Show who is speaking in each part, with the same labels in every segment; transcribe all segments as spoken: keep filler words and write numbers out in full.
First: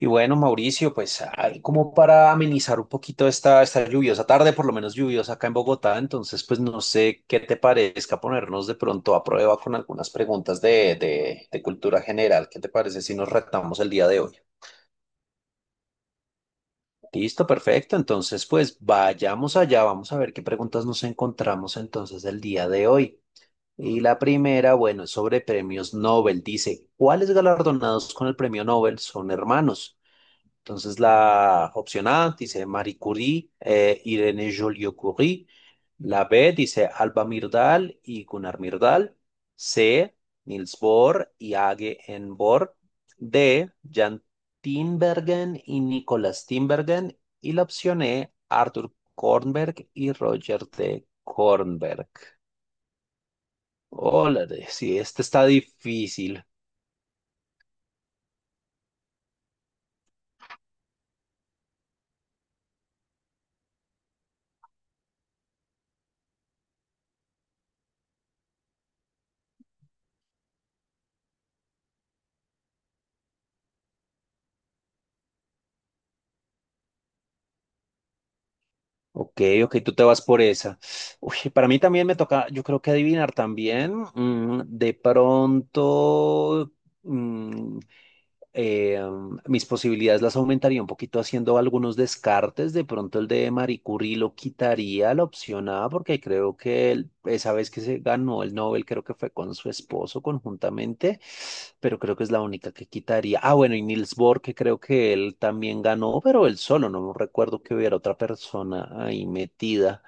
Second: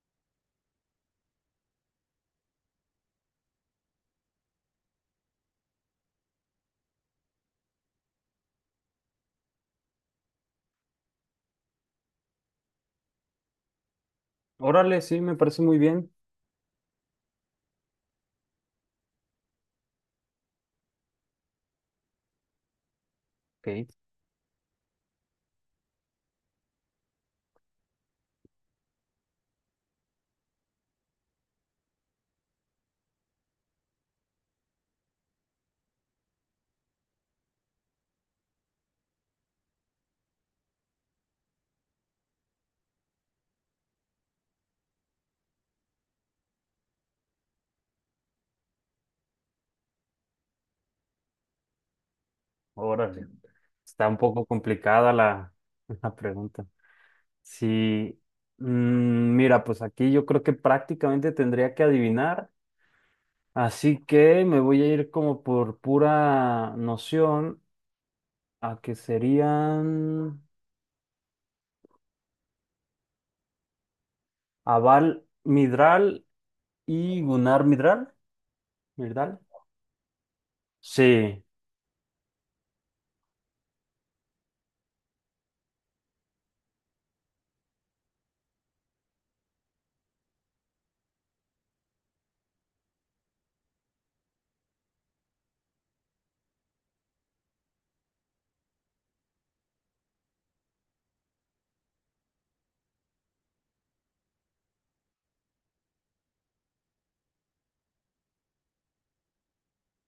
Speaker 1: Y bueno, Mauricio, pues ahí como para amenizar un poquito esta, esta lluviosa tarde, por lo menos lluviosa acá en Bogotá, entonces pues no sé qué te parezca ponernos de pronto a prueba con algunas preguntas de, de, de cultura general. ¿Qué te parece si nos retamos el día de hoy?
Speaker 2: Órale, sí, me parece muy bien.
Speaker 1: Listo, perfecto. Entonces pues vayamos allá, vamos a ver qué preguntas nos encontramos entonces el día de hoy.
Speaker 2: Ok,
Speaker 1: Y la primera, bueno, es sobre premios Nobel. Dice, ¿cuáles galardonados con el premio Nobel son hermanos? Entonces, la opción A dice Marie Curie, eh, Irene Joliot-Curie. La B dice Alba Myrdal y Gunnar Myrdal. C, Niels Bohr y Age N. Bohr. D, Jan Tinbergen y Nicolas Tinbergen. Y la opción E, Arthur Kornberg y Roger de Kornberg.
Speaker 2: órale. Está un
Speaker 1: Hola,
Speaker 2: poco
Speaker 1: sí,
Speaker 2: complicada
Speaker 1: este está
Speaker 2: la, la
Speaker 1: difícil.
Speaker 2: pregunta. Sí, mm, mira, pues aquí yo creo que prácticamente tendría que adivinar, así que me voy a ir como por pura noción a que serían Aval Midral y Gunnar Midral. ¿Midral?
Speaker 1: Ok, ok, tú te vas por esa. Uy,
Speaker 2: Sí,
Speaker 1: para mí también me toca, yo creo que adivinar también. Mm, de pronto, mm, eh, mis posibilidades las aumentaría un poquito haciendo algunos descartes. De pronto el de Marie Curie lo quitaría a la opción A, porque creo que él- esa vez que se ganó el Nobel, creo que fue con su esposo conjuntamente, pero creo que es la única que quitaría. Ah, bueno, y Niels Bohr, que creo que él también ganó, pero él solo, no recuerdo que hubiera otra persona ahí metida.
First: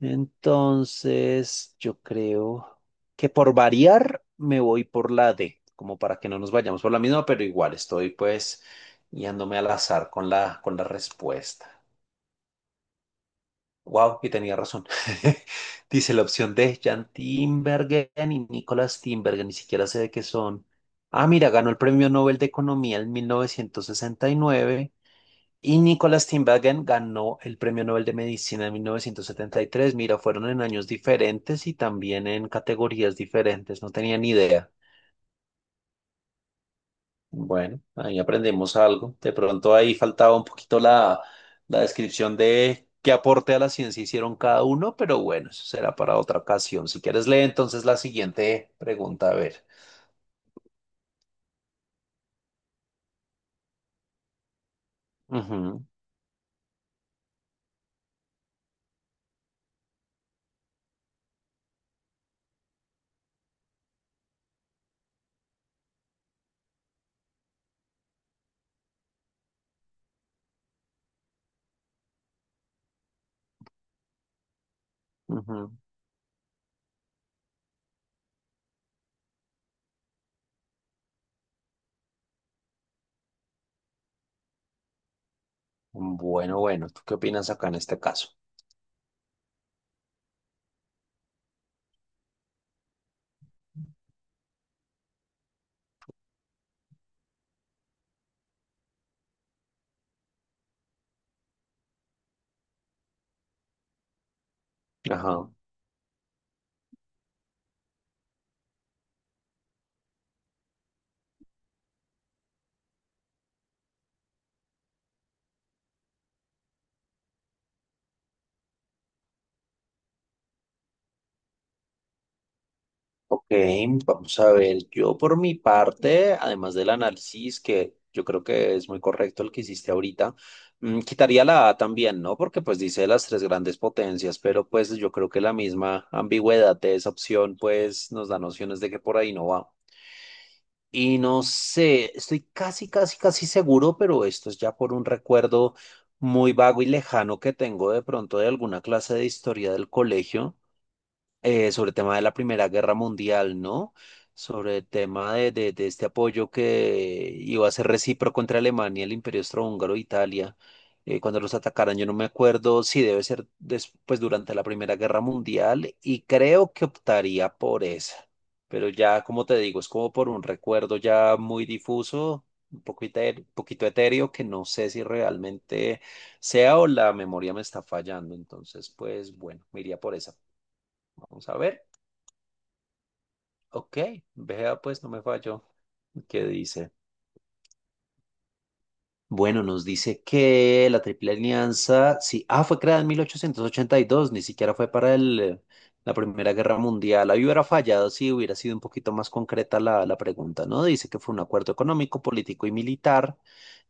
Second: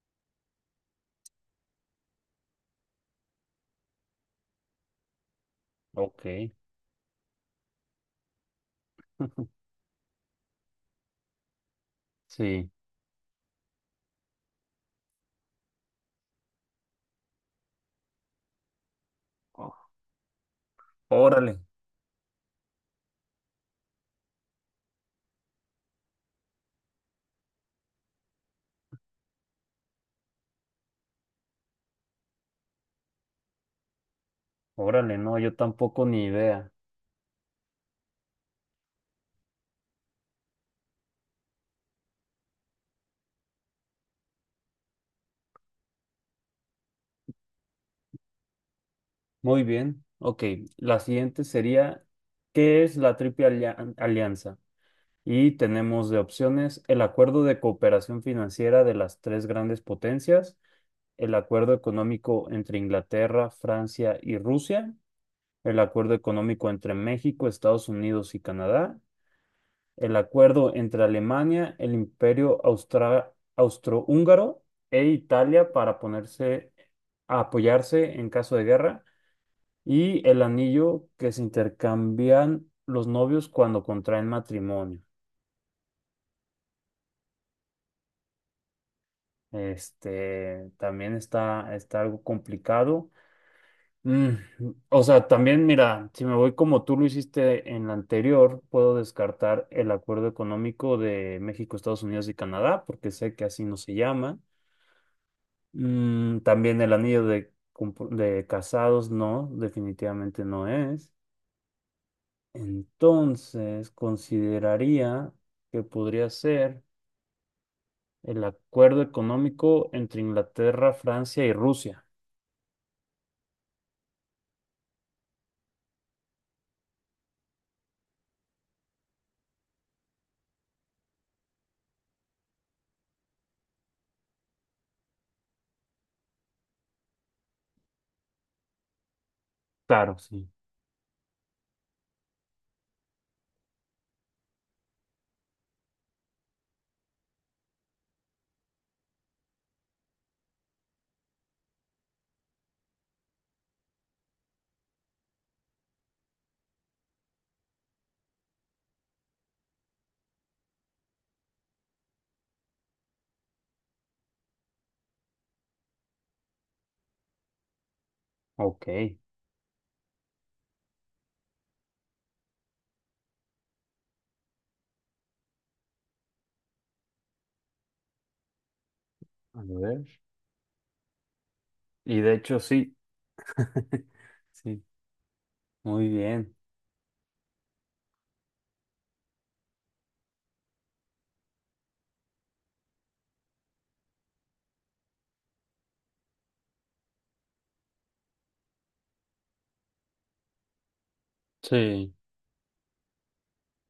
Speaker 1: Entonces, yo creo que por variar me voy por la D, como para
Speaker 2: ok,
Speaker 1: que no nos vayamos por la misma, pero igual estoy pues guiándome al azar con la, con la respuesta.
Speaker 2: sí.
Speaker 1: Wow, y tenía razón. Dice la opción D, Jan Timbergen y Nicolás Timbergen, ni siquiera sé de qué son. Ah, mira,
Speaker 2: Órale,
Speaker 1: ganó el Premio Nobel de Economía en mil novecientos sesenta y nueve y Nicholas Tinbergen ganó el Premio Nobel de Medicina en mil novecientos setenta y tres. Mira, fueron en años diferentes y también en categorías diferentes. No tenía ni idea.
Speaker 2: órale, no, yo tampoco ni idea.
Speaker 1: Bueno, ahí aprendemos algo. De pronto ahí faltaba un poquito la, la descripción de qué aporte a la ciencia hicieron cada uno, pero bueno, eso será para otra ocasión. Si quieres, lee entonces la siguiente pregunta. A
Speaker 2: Muy
Speaker 1: ver.
Speaker 2: bien, ok. La siguiente sería, ¿qué es la Triple Alia- Alianza? Y
Speaker 1: Ujú,
Speaker 2: tenemos de opciones el acuerdo de cooperación financiera de las tres grandes potencias, el acuerdo económico entre Inglaterra, Francia y Rusia, el acuerdo económico entre México, Estados Unidos y Canadá, el acuerdo entre Alemania, el Imperio Austra- austrohúngaro e Italia
Speaker 1: ujú.
Speaker 2: para ponerse a apoyarse en caso de guerra y el anillo que se intercambian los novios cuando contraen matrimonio.
Speaker 1: Bueno, bueno, ¿tú qué opinas acá en este caso?
Speaker 2: Este también está, está algo complicado. Mm, o sea, también mira, si me voy como tú lo hiciste en la anterior, puedo descartar el acuerdo económico de México, Estados Unidos y Canadá, porque sé que así no se llama.
Speaker 1: Ajá.
Speaker 2: Mm, también el anillo de, compu- de casados, no, definitivamente no es. Entonces, consideraría que podría ser el acuerdo económico entre Inglaterra, Francia y Rusia.
Speaker 1: Ok, vamos a ver, yo por mi parte, además del análisis, que yo creo que es muy correcto el que hiciste ahorita, mm, quitaría la A también, ¿no? Porque pues dice las tres grandes potencias, pero pues yo creo que la misma ambigüedad de esa opción pues nos da nociones de que por ahí no va.
Speaker 2: Claro, sí.
Speaker 1: Y no sé, estoy casi, casi, casi seguro, pero esto es ya por un recuerdo muy vago y lejano que tengo de pronto de alguna clase de historia del colegio eh, sobre el tema de la Primera Guerra Mundial, ¿no? Sobre el tema de, de- de este apoyo que iba a ser recíproco entre Alemania, el Imperio Austrohúngaro, e Italia, eh, cuando los atacaran. Yo no me acuerdo si debe ser después durante la Primera Guerra Mundial y creo que optaría por esa. Pero
Speaker 2: Ok.
Speaker 1: ya, como te digo, es como por un recuerdo ya muy difuso, un poco eter- un poquito etéreo, que no sé si realmente sea o la memoria me está fallando. Entonces, pues
Speaker 2: A
Speaker 1: bueno, me iría por
Speaker 2: ver.
Speaker 1: esa. Vamos a ver.
Speaker 2: Y de hecho, sí.
Speaker 1: Ok, vea
Speaker 2: Sí,
Speaker 1: pues, no me falló.
Speaker 2: muy
Speaker 1: ¿Qué
Speaker 2: bien.
Speaker 1: dice? Bueno, nos dice que la Triple Alianza, sí, ah, fue creada en mil ochocientos ochenta y dos. Ni siquiera fue para el, eh, la Primera Guerra Mundial. Ahí hubiera fallado si hubiera sido un poquito más concreta la, la pregunta, ¿no? Dice que fue un acuerdo
Speaker 2: Sí.
Speaker 1: económico, político y militar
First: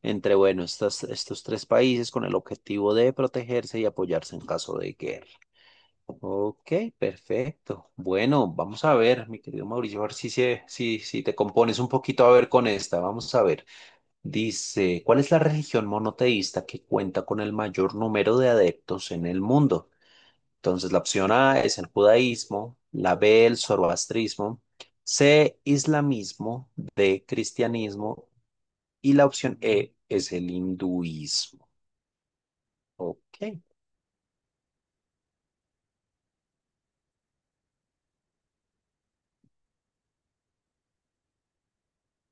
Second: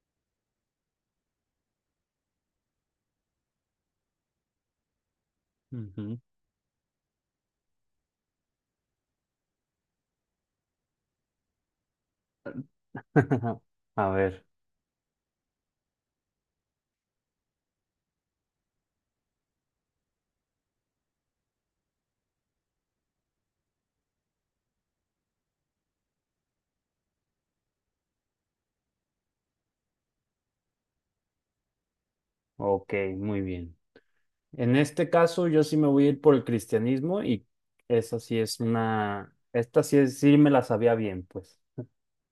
Speaker 1: entre, bueno, estas, estos tres países con el objetivo de protegerse y apoyarse en caso de guerra.
Speaker 2: Ujú.
Speaker 1: Ok, perfecto. Bueno, vamos a ver, mi querido Mauricio, a ver si, se- si, si te compones un poquito a ver con esta. Vamos a ver.
Speaker 2: A ver,
Speaker 1: Dice, ¿cuál es la religión monoteísta que cuenta con el mayor número de adeptos en el mundo? Entonces, la opción A es el judaísmo, la B el zoroastrismo, C islamismo, D cristianismo y la opción E es el hinduismo.
Speaker 2: ok,
Speaker 1: Ok.
Speaker 2: muy bien. En este caso, yo sí me voy a ir por el cristianismo y esa sí es una, esta sí, es- sí me la sabía bien, pues.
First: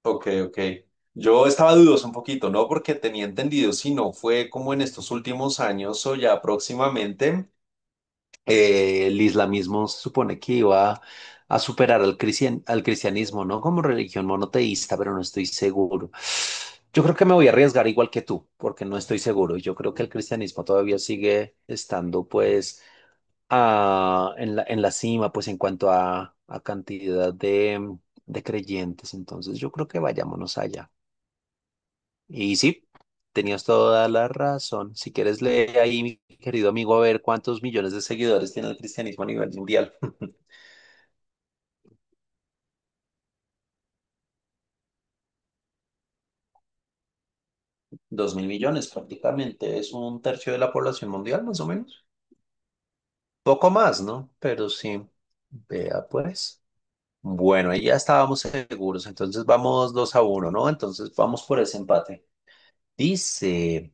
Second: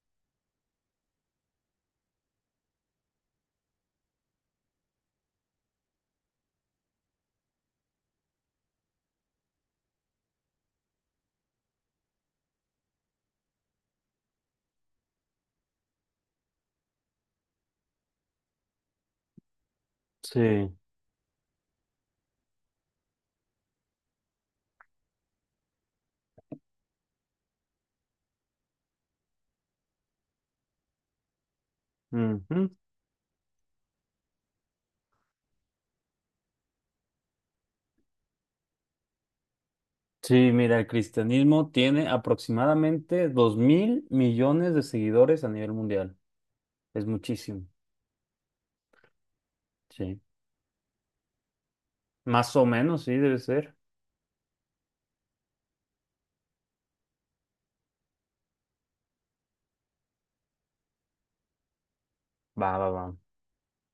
Speaker 1: Ok, ok. Yo estaba dudoso un poquito, ¿no? Porque tenía entendido, si no fue como en estos últimos años o ya próximamente, eh, el islamismo se supone que iba a superar al cristian- al cristianismo, ¿no? Como religión monoteísta, pero no estoy seguro. Yo creo que me voy a arriesgar igual que tú, porque no estoy seguro. Yo creo que el cristianismo
Speaker 2: Sí.
Speaker 1: todavía sigue estando, pues, ah, en la, en la cima, pues, en cuanto a, a cantidad de de creyentes. Entonces, yo creo que vayámonos allá. Y
Speaker 2: Ujú.
Speaker 1: sí, tenías toda la razón. Si quieres, lee ahí, mi querido amigo, a ver cuántos millones de seguidores tiene el cristianismo a nivel mundial.
Speaker 2: Sí, mira, el cristianismo tiene aproximadamente dos mil millones de seguidores a nivel mundial. Es muchísimo,
Speaker 1: Dos mil millones prácticamente, es
Speaker 2: sí.
Speaker 1: un tercio de la población mundial, más o menos.
Speaker 2: Más o menos, sí, debe
Speaker 1: Poco
Speaker 2: ser.
Speaker 1: más, ¿no? Pero sí, vea pues. Bueno, ahí ya estábamos seguros, entonces vamos dos a uno, ¿no? Entonces vamos por ese empate.
Speaker 2: Va, va, va.
Speaker 1: Dice,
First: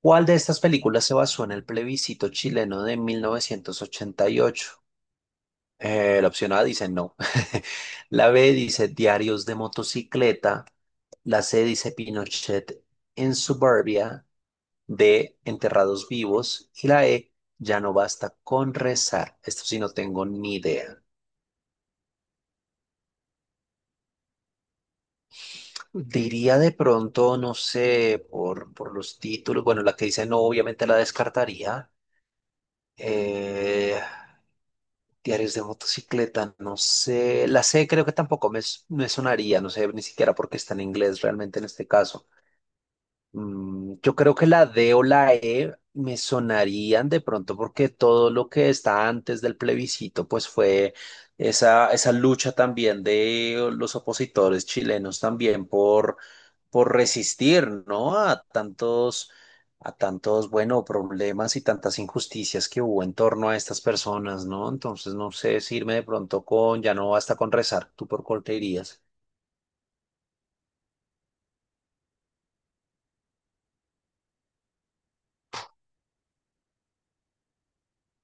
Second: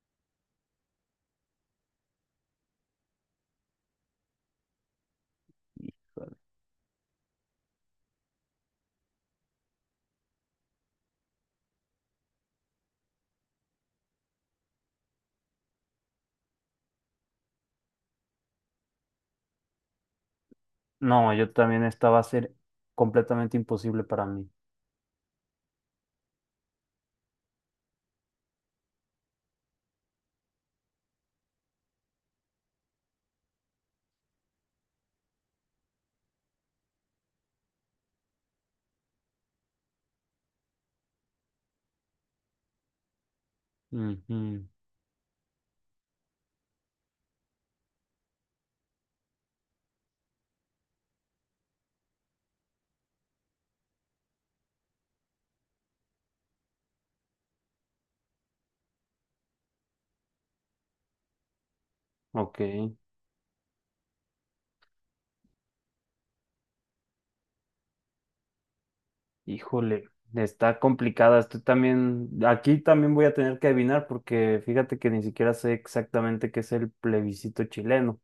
Speaker 1: ¿cuál de estas películas se basó en el plebiscito chileno de mil novecientos ochenta y ocho? Eh, la opción A dice no. La B dice diarios de motocicleta. La C dice Pinochet en suburbia. D, enterrados vivos. Y la E, ya no basta con rezar. Esto sí no tengo ni idea.
Speaker 2: No, yo también esta va a ser completamente imposible para mí.
Speaker 1: Diría de pronto, no sé, por, por los títulos. Bueno, la que dice no, obviamente la descartaría. Eh, Diarios de motocicleta, no sé. La C creo que tampoco me, s- me sonaría, no sé ni siquiera porque está en inglés realmente en este caso. Mm, yo creo que
Speaker 2: Ujú,
Speaker 1: la D o la E me sonarían de pronto porque todo lo que está antes del plebiscito, pues fue esa, esa lucha también de los opositores chilenos también por, por resistir, ¿no? A tantos, a tantos, bueno, problemas y tantas
Speaker 2: ok,
Speaker 1: injusticias que hubo en torno a estas personas, ¿no? Entonces, no sé si irme de pronto con, ya no basta con rezar, ¿tú por cuál te irías?
Speaker 2: híjole, está complicada. Estoy también, aquí también voy a tener que adivinar porque fíjate que ni siquiera sé exactamente qué es el plebiscito chileno.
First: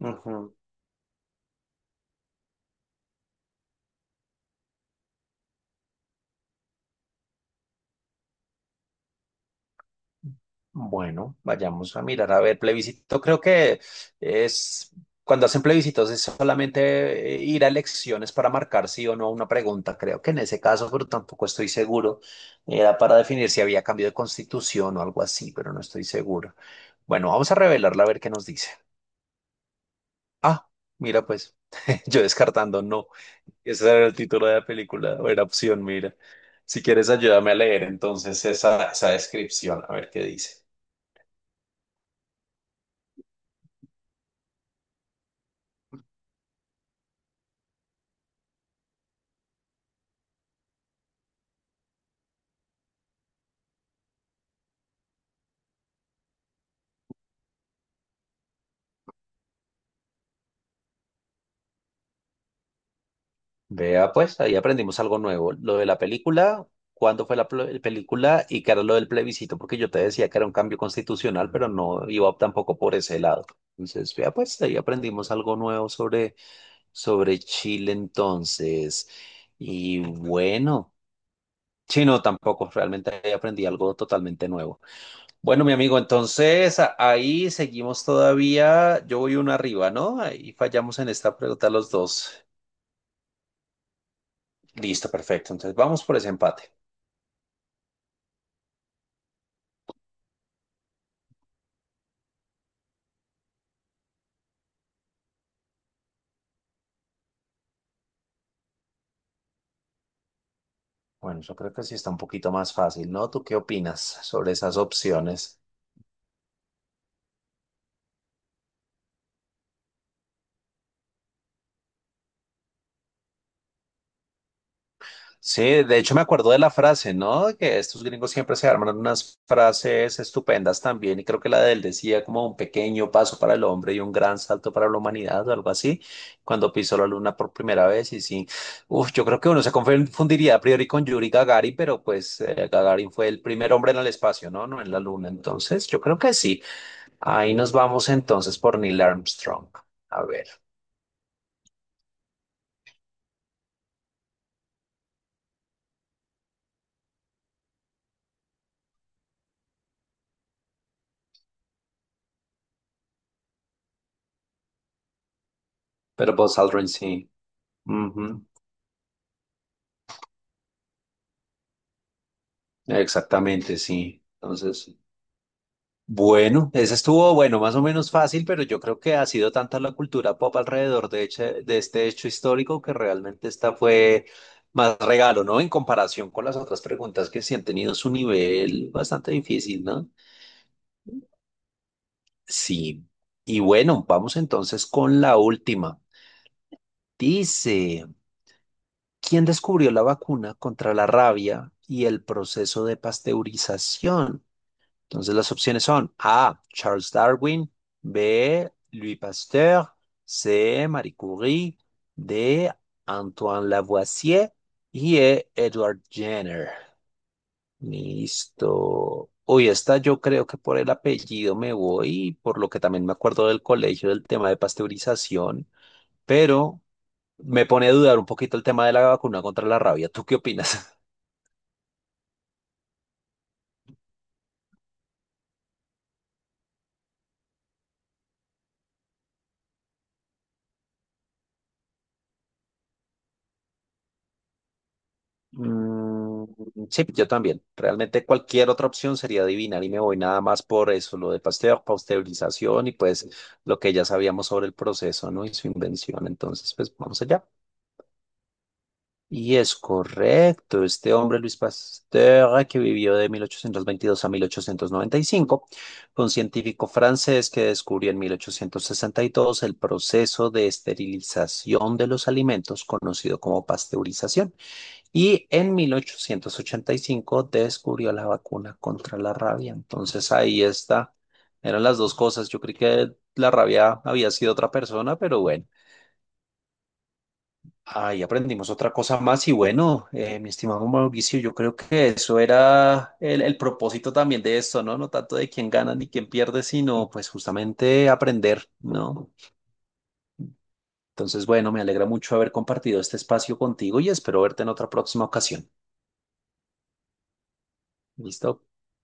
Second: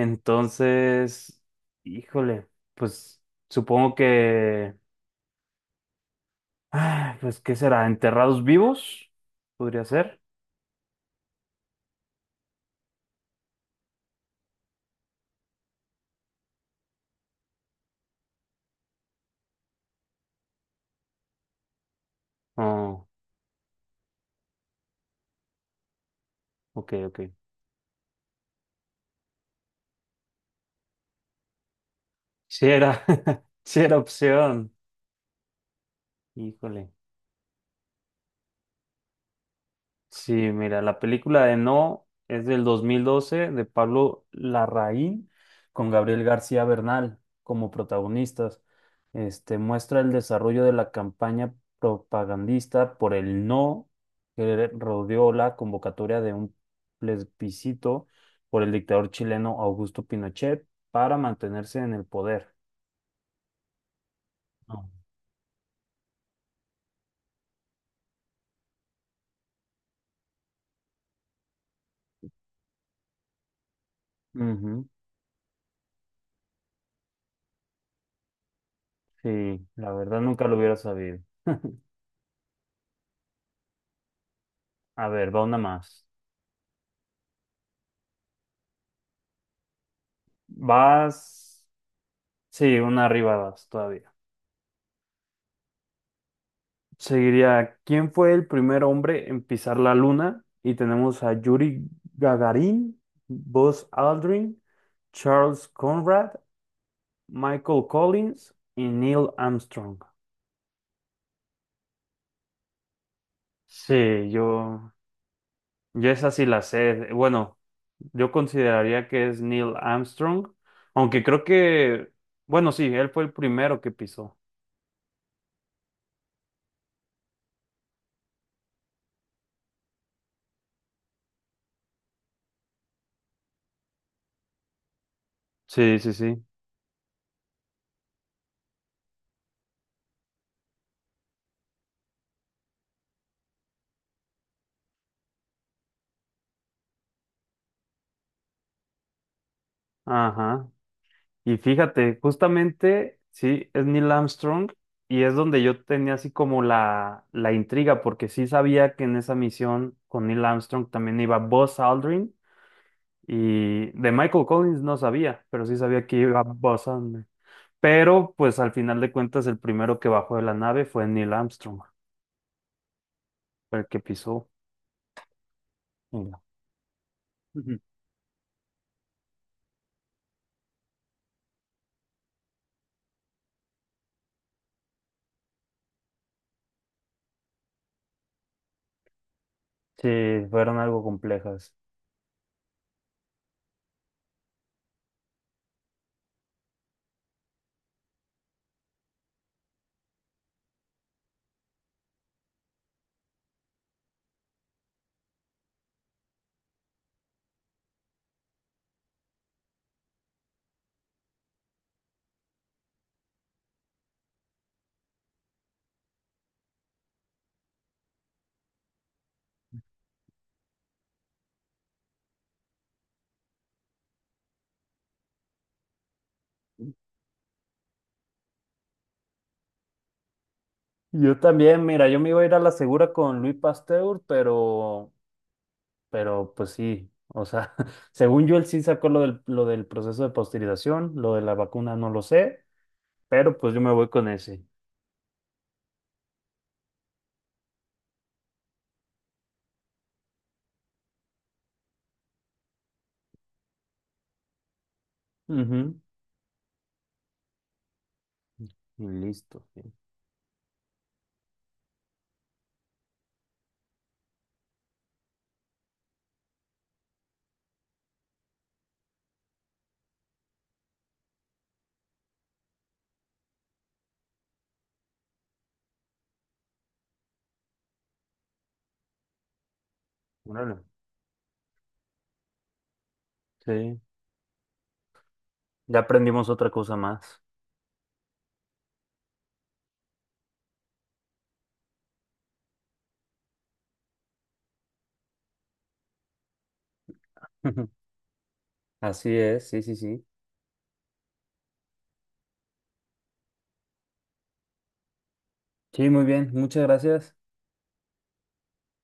Speaker 1: Ujú.
Speaker 2: híjole, pues supongo que, ah, pues, ¿qué será? ¿Enterrados vivos? ¿Podría ser?
Speaker 1: Bueno, vayamos a mirar, a ver, plebiscito. Creo que es cuando hacen plebiscitos es solamente eh, ir a elecciones para marcar sí o no a una pregunta. Creo que en ese caso, pero tampoco estoy seguro. Era
Speaker 2: Oh,
Speaker 1: para definir si había cambio de constitución o algo así, pero no estoy seguro.
Speaker 2: ok, ok.
Speaker 1: Bueno, vamos a revelarla a ver qué nos dice. Ah, mira, pues yo
Speaker 2: Sí
Speaker 1: descartando
Speaker 2: era,
Speaker 1: no.
Speaker 2: sí
Speaker 1: Ese
Speaker 2: era
Speaker 1: era el título de la
Speaker 2: opción.
Speaker 1: película, o era opción, mira. Si
Speaker 2: Híjole.
Speaker 1: quieres, ayúdame a leer entonces esa, esa descripción, a ver qué
Speaker 2: Sí,
Speaker 1: dice.
Speaker 2: mira, la película de No es del dos mil doce de Pablo Larraín con Gabriel García Bernal como protagonistas. Este muestra el desarrollo de la campaña propagandista por el No que rodeó la convocatoria de un plebiscito por el dictador chileno Augusto Pinochet para mantenerse en el poder.
Speaker 1: Vea, pues ahí
Speaker 2: No.
Speaker 1: aprendimos algo nuevo. Lo de la película, cuándo fue la pl- película y qué era lo del plebiscito, porque yo te decía que era un cambio constitucional, pero no iba tampoco por ese lado. Entonces, vea, pues ahí
Speaker 2: Ujú,
Speaker 1: aprendimos algo nuevo sobre, sobre Chile entonces.
Speaker 2: sí, la
Speaker 1: Y
Speaker 2: verdad nunca lo hubiera
Speaker 1: bueno,
Speaker 2: sabido.
Speaker 1: sí, no, tampoco, realmente ahí aprendí algo totalmente nuevo.
Speaker 2: A ver, va una
Speaker 1: Bueno, mi amigo,
Speaker 2: más.
Speaker 1: entonces a- ahí seguimos todavía. Yo voy uno arriba, ¿no? Ahí fallamos en esta
Speaker 2: Vas.
Speaker 1: pregunta los dos.
Speaker 2: Sí, una arriba vas todavía.
Speaker 1: Listo, perfecto. Entonces vamos por ese empate.
Speaker 2: Seguiría, ¿quién fue el primer hombre en pisar la luna? Y tenemos a Yuri Gagarin, Buzz Aldrin, Charles Conrad, Michael Collins y Neil Armstrong.
Speaker 1: Bueno, yo creo que sí está un poquito más fácil, ¿no? ¿Tú qué opinas
Speaker 2: Sí,
Speaker 1: sobre esas
Speaker 2: yo,
Speaker 1: opciones?
Speaker 2: yo esa sí la sé. Bueno, yo consideraría que es Neil Armstrong, aunque creo que, bueno, sí, él fue el primero que pisó.
Speaker 1: Sí, de hecho me acuerdo de la frase, ¿no? Que estos gringos siempre se arman unas frases estupendas también, y creo que la de él decía como un pequeño paso para el hombre y un gran salto para la humanidad o algo
Speaker 2: Sí,
Speaker 1: así,
Speaker 2: sí, sí.
Speaker 1: cuando pisó la luna por primera vez, y sí, uf, yo creo que uno se confundiría a priori con Yuri Gagarin, pero pues eh, Gagarin fue el primer hombre en el espacio, ¿no? No en la luna, entonces yo creo que sí. Ahí nos vamos entonces por Neil Armstrong. A ver.
Speaker 2: Ajá. Y fíjate, justamente, sí, es Neil Armstrong y es donde yo tenía así como la, la intriga, porque sí sabía que en esa misión con Neil Armstrong también iba Buzz Aldrin y de Michael Collins no sabía, pero sí sabía que
Speaker 1: Pero
Speaker 2: iba
Speaker 1: Buzz Aldrin
Speaker 2: Buzz Aldrin.
Speaker 1: sí.
Speaker 2: Pero
Speaker 1: Ujú,
Speaker 2: pues al final de cuentas el primero que bajó de la nave fue Neil Armstrong,
Speaker 1: exactamente,
Speaker 2: fue el que
Speaker 1: sí.
Speaker 2: pisó.
Speaker 1: Entonces,
Speaker 2: Mira.
Speaker 1: bueno, ese estuvo, bueno, más
Speaker 2: Ujú.
Speaker 1: o menos fácil, pero yo creo que ha sido tanta la cultura pop alrededor de, eche- de este hecho histórico que realmente esta fue más regalo, ¿no? En comparación con las otras preguntas que sí han tenido su nivel bastante difícil,
Speaker 2: Sí,
Speaker 1: ¿no?
Speaker 2: fueron algo complejas.
Speaker 1: Sí. Y bueno, vamos entonces con la última. Dice, ¿quién descubrió la vacuna contra la rabia y el proceso de pasteurización? Entonces las opciones son A, Charles Darwin, B, Louis Pasteur, C, Marie Curie, D, Antoine Lavoisier y E, Edward Jenner. Listo. Uy, esta yo creo que por el apellido me voy, por lo que también me acuerdo del colegio del tema de pasteurización, pero me pone a dudar un poquito el tema de la vacuna contra la rabia. ¿Tú qué opinas?
Speaker 2: Yo también, mira, yo me iba a ir a la segura con Louis Pasteur, pero Pero pues sí, o sea, según yo él sí sacó lo del, lo del proceso de pasteurización, lo de la vacuna no lo sé, pero pues yo me voy con ese.
Speaker 1: Mm, sí, yo también. Realmente cualquier otra opción sería adivinar y me voy nada más por eso, lo de Pasteur, pasteurización y pues lo que ya sabíamos sobre el proceso, ¿no? Y su
Speaker 2: Ujú,
Speaker 1: invención. Entonces, pues vamos allá.
Speaker 2: y
Speaker 1: Y
Speaker 2: listo.
Speaker 1: es
Speaker 2: Sí.
Speaker 1: correcto, este hombre Luis Pasteur, que vivió de mil ochocientos veintidós a mil ochocientos noventa y cinco fue un científico francés que descubrió en mil ochocientos sesenta y dos el proceso de esterilización de los alimentos, conocido como pasteurización, y en mil ochocientos ochenta y cinco descubrió la vacuna contra la rabia. Entonces ahí
Speaker 2: Órale.
Speaker 1: está, eran las dos cosas. Yo creí que la
Speaker 2: Sí,
Speaker 1: rabia había sido otra persona, pero bueno.
Speaker 2: ya aprendimos otra cosa más.
Speaker 1: Ahí aprendimos otra cosa más y bueno, eh, mi estimado Mauricio, yo creo que eso era el, el propósito también de esto, ¿no? No tanto de quién gana ni quién pierde, sino pues justamente aprender,
Speaker 2: Así
Speaker 1: ¿no?
Speaker 2: es, sí, sí, sí.
Speaker 1: Entonces, bueno, me alegra mucho haber compartido este espacio contigo y espero verte en otra próxima ocasión.
Speaker 2: Sí, muy bien, muchas gracias.
Speaker 1: ¿Listo?